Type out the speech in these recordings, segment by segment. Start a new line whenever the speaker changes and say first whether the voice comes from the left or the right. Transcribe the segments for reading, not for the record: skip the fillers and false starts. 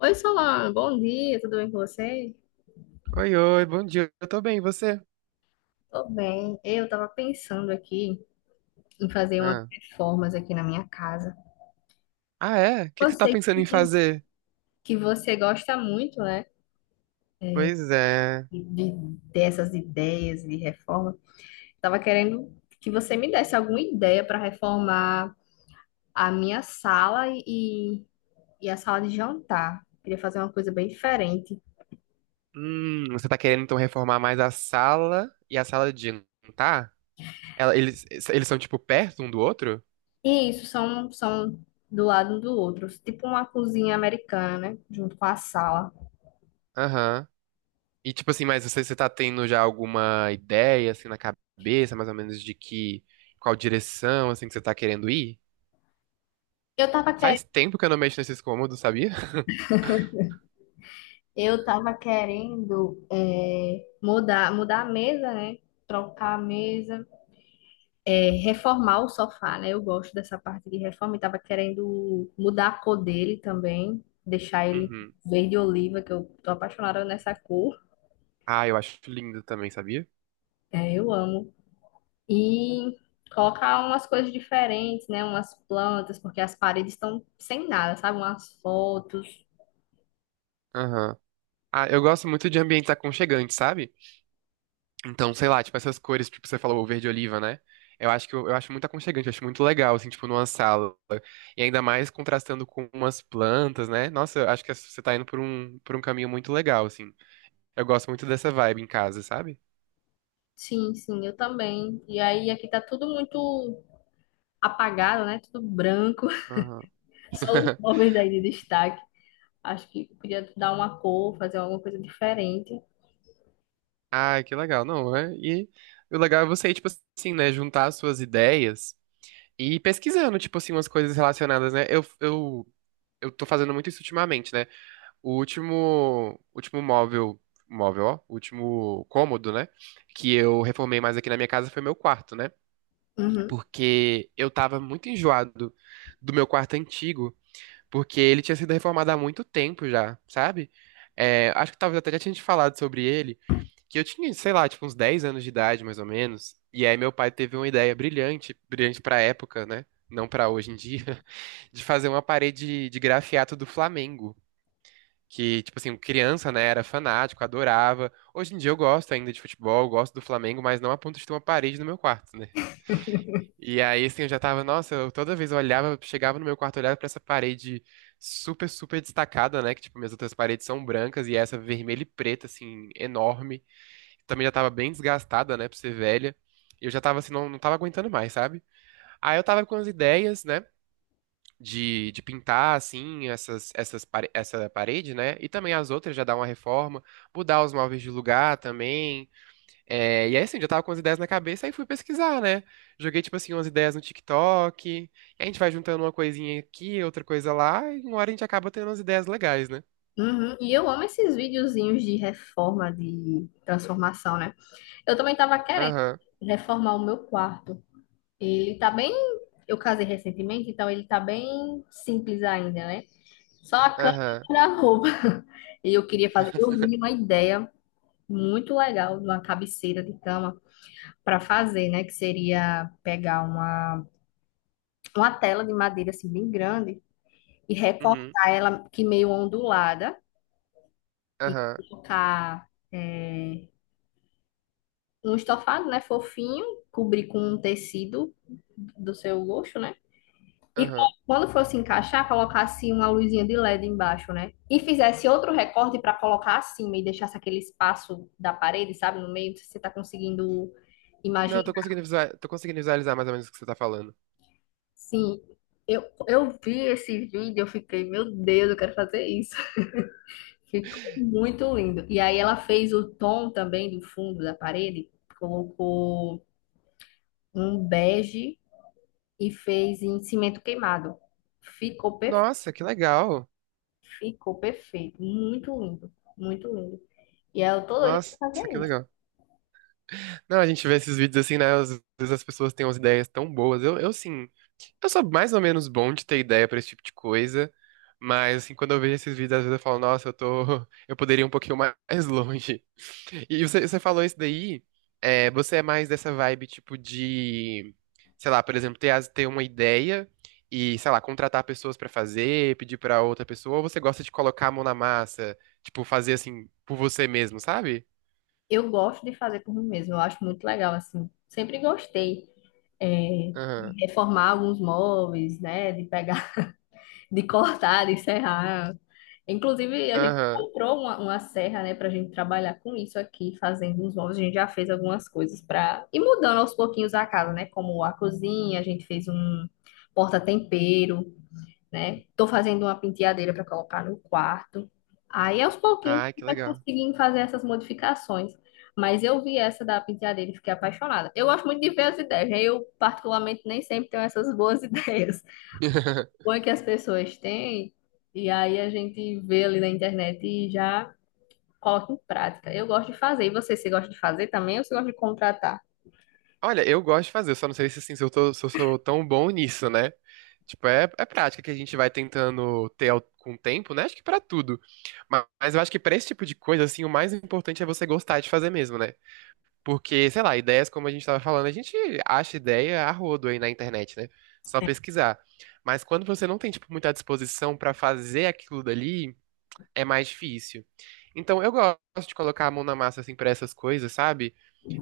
left: Oi, Solano, bom dia, tudo bem com você?
right: Oi, bom dia. Eu tô bem, e você?
left: Tô bem. Eu tava pensando aqui em fazer umas
right: Ah,
left: reformas aqui na minha casa.
right: ah é? O que
left: Eu
right: que você tá
left: sei
right: pensando em
left: que,
right: fazer?
left: que você gosta muito, né,
right: Pois é.
left: de, dessas ideias de reforma. Tava querendo que você me desse alguma ideia para reformar a minha sala e a sala de jantar. Queria fazer uma coisa bem diferente.
right: Você tá querendo então reformar mais a sala e a sala de jantar? Ela- eles, eles são tipo perto um do outro?
left: E isso são do lado um do outro, tipo uma cozinha americana, né, junto com a sala.
right: Aham. E tipo assim, mas você tá tendo já alguma ideia assim na cabeça, mais ou menos de que qual direção assim que você tá querendo ir?
left: Eu tava querendo
right: Faz tempo que eu não mexo nesses cômodos, sabia?
left: Eu tava querendo mudar a mesa, né? Trocar a mesa, reformar o sofá, né? Eu gosto dessa parte de reforma e tava querendo mudar a cor dele também, deixar ele
right: Uhum.
left: verde oliva, que eu tô apaixonada nessa cor.
right: Ah, eu acho lindo também, sabia?
left: É, eu amo. E colocar umas coisas diferentes, né? Umas plantas, porque as paredes estão sem nada, sabe? Umas fotos.
right: Aham. Ah, eu gosto muito de ambientes aconchegantes, sabe? Então, sei lá, tipo essas cores, tipo você falou, o verde oliva, né? Eu acho que eu acho muito aconchegante, eu acho muito legal, assim, tipo, numa sala. E ainda mais contrastando com umas plantas, né? Nossa, eu acho que você tá indo por por um caminho muito legal, assim. Eu gosto muito dessa vibe em casa, sabe?
left: Sim, sim, eu também. E aí aqui tá tudo muito apagado, né? Tudo branco.
right: Aham.
left: Só os móveis aí de destaque. Acho que podia dar uma cor, fazer alguma coisa diferente.
right: Ah, que legal. Não, é. E o legal é você, tipo assim, né, juntar as suas ideias e ir pesquisando, tipo assim, umas coisas relacionadas, né? Eu tô fazendo muito isso ultimamente, né? O último ó, o último cômodo, né, que eu reformei mais aqui na minha casa foi meu quarto, né?
left: Uhum.
right: Porque eu tava muito enjoado do meu quarto antigo, porque ele tinha sido reformado há muito tempo já, sabe? É, acho que talvez até já tinha te falado sobre ele. Que eu tinha, sei lá, tipo uns 10 anos de idade, mais ou menos. E aí meu pai teve uma ideia brilhante pra época, né? Não pra hoje em dia, de fazer uma parede de grafiato do Flamengo. Que, tipo assim, criança, né, era fanático, adorava. Hoje em dia eu gosto ainda de futebol, gosto do Flamengo, mas não a ponto de ter uma parede no meu quarto, né? E aí, assim, eu já tava, nossa, eu toda vez eu olhava, chegava no meu quarto, olhava pra essa parede super destacada, né? Que, tipo, minhas outras paredes são brancas e essa vermelha e preta, assim, enorme também já tava bem desgastada, né, por ser velha. E eu já tava assim, não tava aguentando mais, sabe? Aí eu tava com as ideias, né, de pintar, assim, essa parede, né? E também as outras, já dar uma reforma, mudar os móveis de lugar também. É, e aí, assim, já tava com as ideias na cabeça, aí fui pesquisar, né? Joguei, tipo assim, umas ideias no TikTok. E a gente vai juntando uma coisinha aqui, outra coisa lá, e uma hora a gente acaba tendo umas ideias legais, né?
left: Uhum. E eu amo esses videozinhos de reforma, de transformação, né? Eu também tava querendo
right: Aham,
left: reformar o meu quarto. Ele tá bem. Eu casei recentemente, então ele tá bem simples ainda, né? Só a cama
right: aham.
left: e a roupa. E eu queria fazer. Eu vi uma ideia muito legal de uma cabeceira de cama para fazer, né? Que seria pegar uma tela de madeira assim bem grande e
right: Uhum,
left: recortar ela que meio ondulada e
right: aham,
left: colocar um estofado, né, fofinho, cobrir com um tecido do seu gosto, né? E
right: aham.
left: quando fosse encaixar, colocasse uma luzinha de LED embaixo, né? E fizesse outro recorte para colocar acima e deixasse aquele espaço da parede, sabe, no meio, se você tá conseguindo
right: Não, eu
left: imaginar?
right: tô conseguindo visualizar mais ou menos o que você tá falando.
left: Sim. Eu vi esse vídeo, eu fiquei, meu Deus, eu quero fazer isso. Ficou muito lindo. E aí ela fez o tom também do fundo da parede, colocou um bege e fez em cimento queimado. Ficou perfeito,
right: Nossa, que legal.
left: ficou perfeito, muito lindo, muito lindo. E aí eu tô doida pra
right: Nossa,
left: fazer
right: que
left: isso.
right: legal. Não, a gente vê esses vídeos assim, né? Às vezes as pessoas têm umas ideias tão boas. Eu sim. Eu sou mais ou menos bom de ter ideia pra esse tipo de coisa, mas assim, quando eu vejo esses vídeos, às vezes eu falo, nossa, eu tô, eu poderia ir um pouquinho mais longe. E você falou isso daí, é, você é mais dessa vibe tipo de, sei lá, por exemplo, ter uma ideia e, sei lá, contratar pessoas pra fazer, pedir pra outra pessoa, ou você gosta de colocar a mão na massa, tipo, fazer assim por você mesmo, sabe?
left: Eu gosto de fazer por mim mesma, eu acho muito legal assim. Sempre gostei
right: Aham.
left: de reformar alguns móveis, né, de pegar de cortar, de serrar. Inclusive, a gente
right: Aham.
left: comprou uma serra, né, pra gente trabalhar com isso aqui, fazendo uns móveis. A gente já fez algumas coisas pra ir mudando aos pouquinhos a casa, né, como a cozinha, a gente fez um porta-tempero, né. Tô fazendo uma penteadeira pra colocar no quarto. Aí, aos pouquinhos, a
right: Ai,
left: gente
right: que
left: vai
right: legal.
left: conseguindo fazer essas modificações. Mas eu vi essa da penteadeira e fiquei apaixonada. Eu gosto muito de ver as ideias, né? Eu, particularmente, nem sempre tenho essas boas ideias bom é que as pessoas têm, e aí a gente vê ali na internet e já coloca em prática. Eu gosto de fazer. E você, você gosta de fazer também ou você gosta de contratar?
right: Olha, eu gosto de fazer, só não sei se, assim, se eu tô- se eu sou tão bom nisso, né? Tipo, é prática que a gente vai tentando com o tempo, né? Acho que pra tudo. Mas eu acho que pra esse tipo de coisa, assim, o mais importante é você gostar de fazer mesmo, né? Porque, sei lá, ideias, como a gente tava falando, a gente acha ideia a rodo aí na internet, né? Só pesquisar. Mas quando você não tem, tipo, muita disposição pra fazer aquilo dali, é mais difícil. Então, eu gosto de colocar a mão na massa, assim, pra essas coisas, sabe?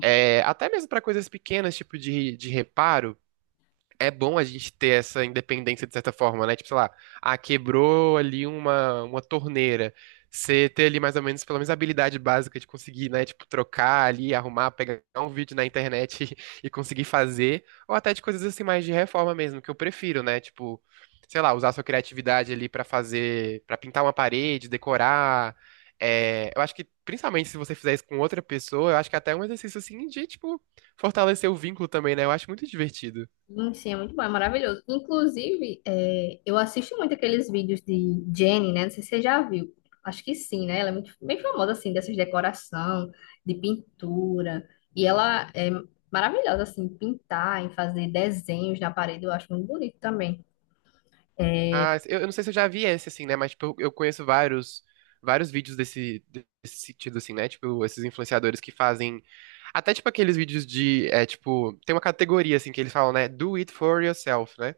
right: É, até mesmo para coisas pequenas, tipo de reparo é bom a gente ter essa independência de certa forma, né? Tipo, sei lá, ah, quebrou ali uma torneira. Você ter ali mais ou menos, pelo menos, a habilidade básica de conseguir, né? Tipo, trocar ali, arrumar, pegar um vídeo na internet e conseguir fazer. Ou até de coisas assim, mais de reforma mesmo, que eu prefiro, né? Tipo, sei lá, usar sua criatividade ali pra fazer, pra pintar uma parede, decorar. É, eu acho que, principalmente se você fizer isso com outra pessoa, eu acho que até é até um exercício assim de, tipo, fortalecer o vínculo também, né? Eu acho muito divertido.
left: Sim, é muito bom, é maravilhoso. Inclusive, eu assisto muito aqueles vídeos de Jenny, né? Não sei se você já viu. Acho que sim, né? Ela é muito bem famosa, assim, dessas decoração, de pintura. E ela é maravilhosa, assim, em pintar, em fazer desenhos na parede. Eu acho muito bonito também.
right: Ah, eu não sei se eu já vi esse, assim, né? Mas, tipo, eu conheço vários vídeos desse sentido, assim, né? Tipo, esses influenciadores que fazem. Até, tipo, aqueles vídeos de. É, tipo, tem uma categoria, assim, que eles falam, né? Do it for yourself, né?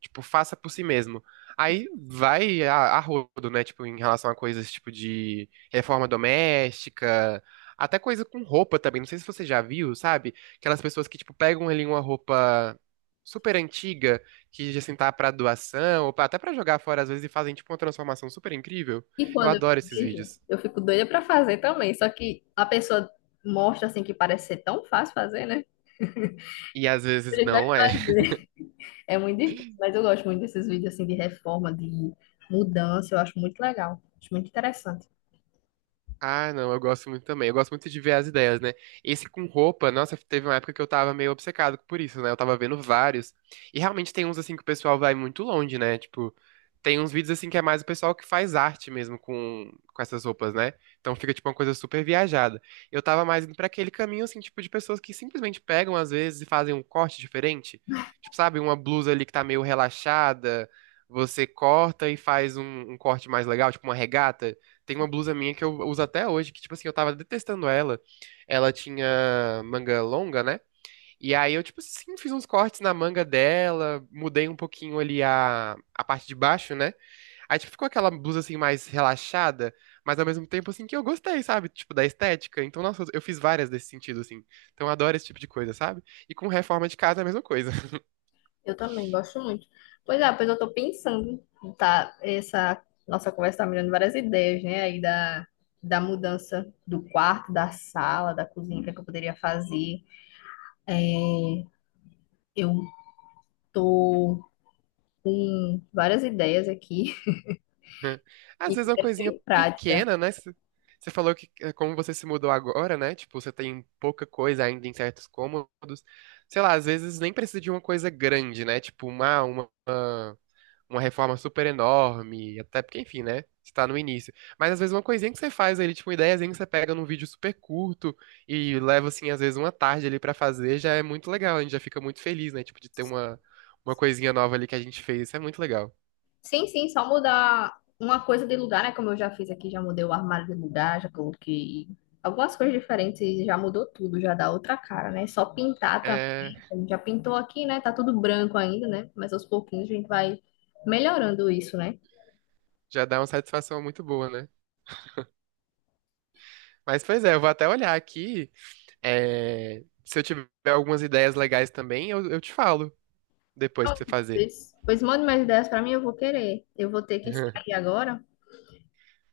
right: Tipo, faça por si mesmo. Aí vai a rodo, né? Tipo, em relação a coisas tipo de reforma doméstica, até coisa com roupa também. Não sei se você já viu, sabe? Aquelas pessoas que, tipo, pegam ali uma roupa super antiga, que assim tá pra até pra jogar fora às vezes e fazem, tipo, uma transformação super incrível.
left: E
right: Eu
left: quando eu
right: adoro esses
left: vejo,
right: vídeos.
left: eu fico doida pra fazer também. Só que a pessoa mostra assim que parece ser tão fácil fazer, né?
right: E às
left: A
right: vezes
left: gente vai
right: não é.
left: fazer. É muito difícil, mas eu gosto muito desses vídeos assim de reforma, de mudança, eu acho muito legal, acho muito interessante.
right: Ah, não, eu gosto muito também. Eu gosto muito de ver as ideias, né? Esse com roupa, nossa, teve uma época que eu tava meio obcecado por isso, né? Eu tava vendo vários. E realmente tem uns assim que o pessoal vai muito longe, né? Tipo, tem uns vídeos assim que é mais o pessoal que faz arte mesmo com essas roupas, né? Então fica tipo uma coisa super viajada. Eu tava mais indo pra aquele caminho assim, tipo, de pessoas que simplesmente pegam às vezes e fazem um corte diferente. Tipo, sabe, uma blusa ali que tá meio relaxada, você corta e faz um corte mais legal, tipo uma regata. Tem
left: Sim,
right: uma blusa minha que eu uso até hoje, que, tipo assim, eu tava detestando ela. Ela tinha manga longa, né? E aí eu, tipo assim, fiz uns cortes na manga dela, mudei um pouquinho ali a parte de baixo, né? Aí, tipo, ficou aquela blusa, assim, mais relaxada, mas ao mesmo tempo, assim, que eu gostei, sabe? Tipo, da estética. Então, nossa, eu fiz várias desse sentido, assim. Então, eu adoro esse tipo de coisa, sabe? E com reforma de casa é a mesma coisa.
left: eu também gosto muito. Pois é, pois eu tô pensando, tá? Essa nossa conversa tá me dando várias ideias, né? Aí da mudança do quarto, da sala, da cozinha, o que é que eu poderia fazer. Eu tô com várias ideias aqui. E
right: Às vezes é uma
left: é
right: coisinha
left: bem prática.
right: pequena, né? Você falou que como você se mudou agora, né? Tipo, você tem pouca coisa ainda em certos cômodos. Sei lá, às vezes nem precisa de uma coisa grande, né? Tipo, uma reforma super enorme. Até porque, enfim, né? Você tá no início. Mas às vezes uma coisinha que você faz ali, tipo, uma ideiazinha que você pega num vídeo super curto e leva, assim, às vezes uma tarde ali pra fazer, já é muito legal. A gente já fica muito feliz, né? Tipo, de ter uma coisinha nova ali que a gente fez. Isso é muito legal.
left: Sim, sim, só mudar uma coisa de lugar, né? Como eu já fiz aqui, já mudei o armário de lugar, já coloquei algumas coisas diferentes e já mudou tudo, já dá outra cara, né? Só pintar
right: É,
left: também. A gente já pintou aqui, né? Tá tudo branco ainda, né? Mas aos pouquinhos a gente vai melhorando isso, né?
right: já dá uma satisfação muito boa, né? Mas, pois é, eu vou até olhar aqui. É, se eu tiver algumas ideias legais também, eu te falo depois pra
left: Pronto,
right: você fazer.
left: Pois mande mais ideias pra mim, eu vou querer. Eu vou ter que sair agora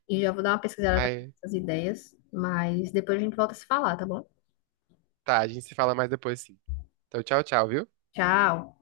left: e já vou dar uma pesquisada
right: Aí,
left: nessas ideias, mas depois a gente volta a se falar, tá bom?
right: tá, a gente se fala mais depois, sim. Então, tchau, tchau, viu?
left: Tchau.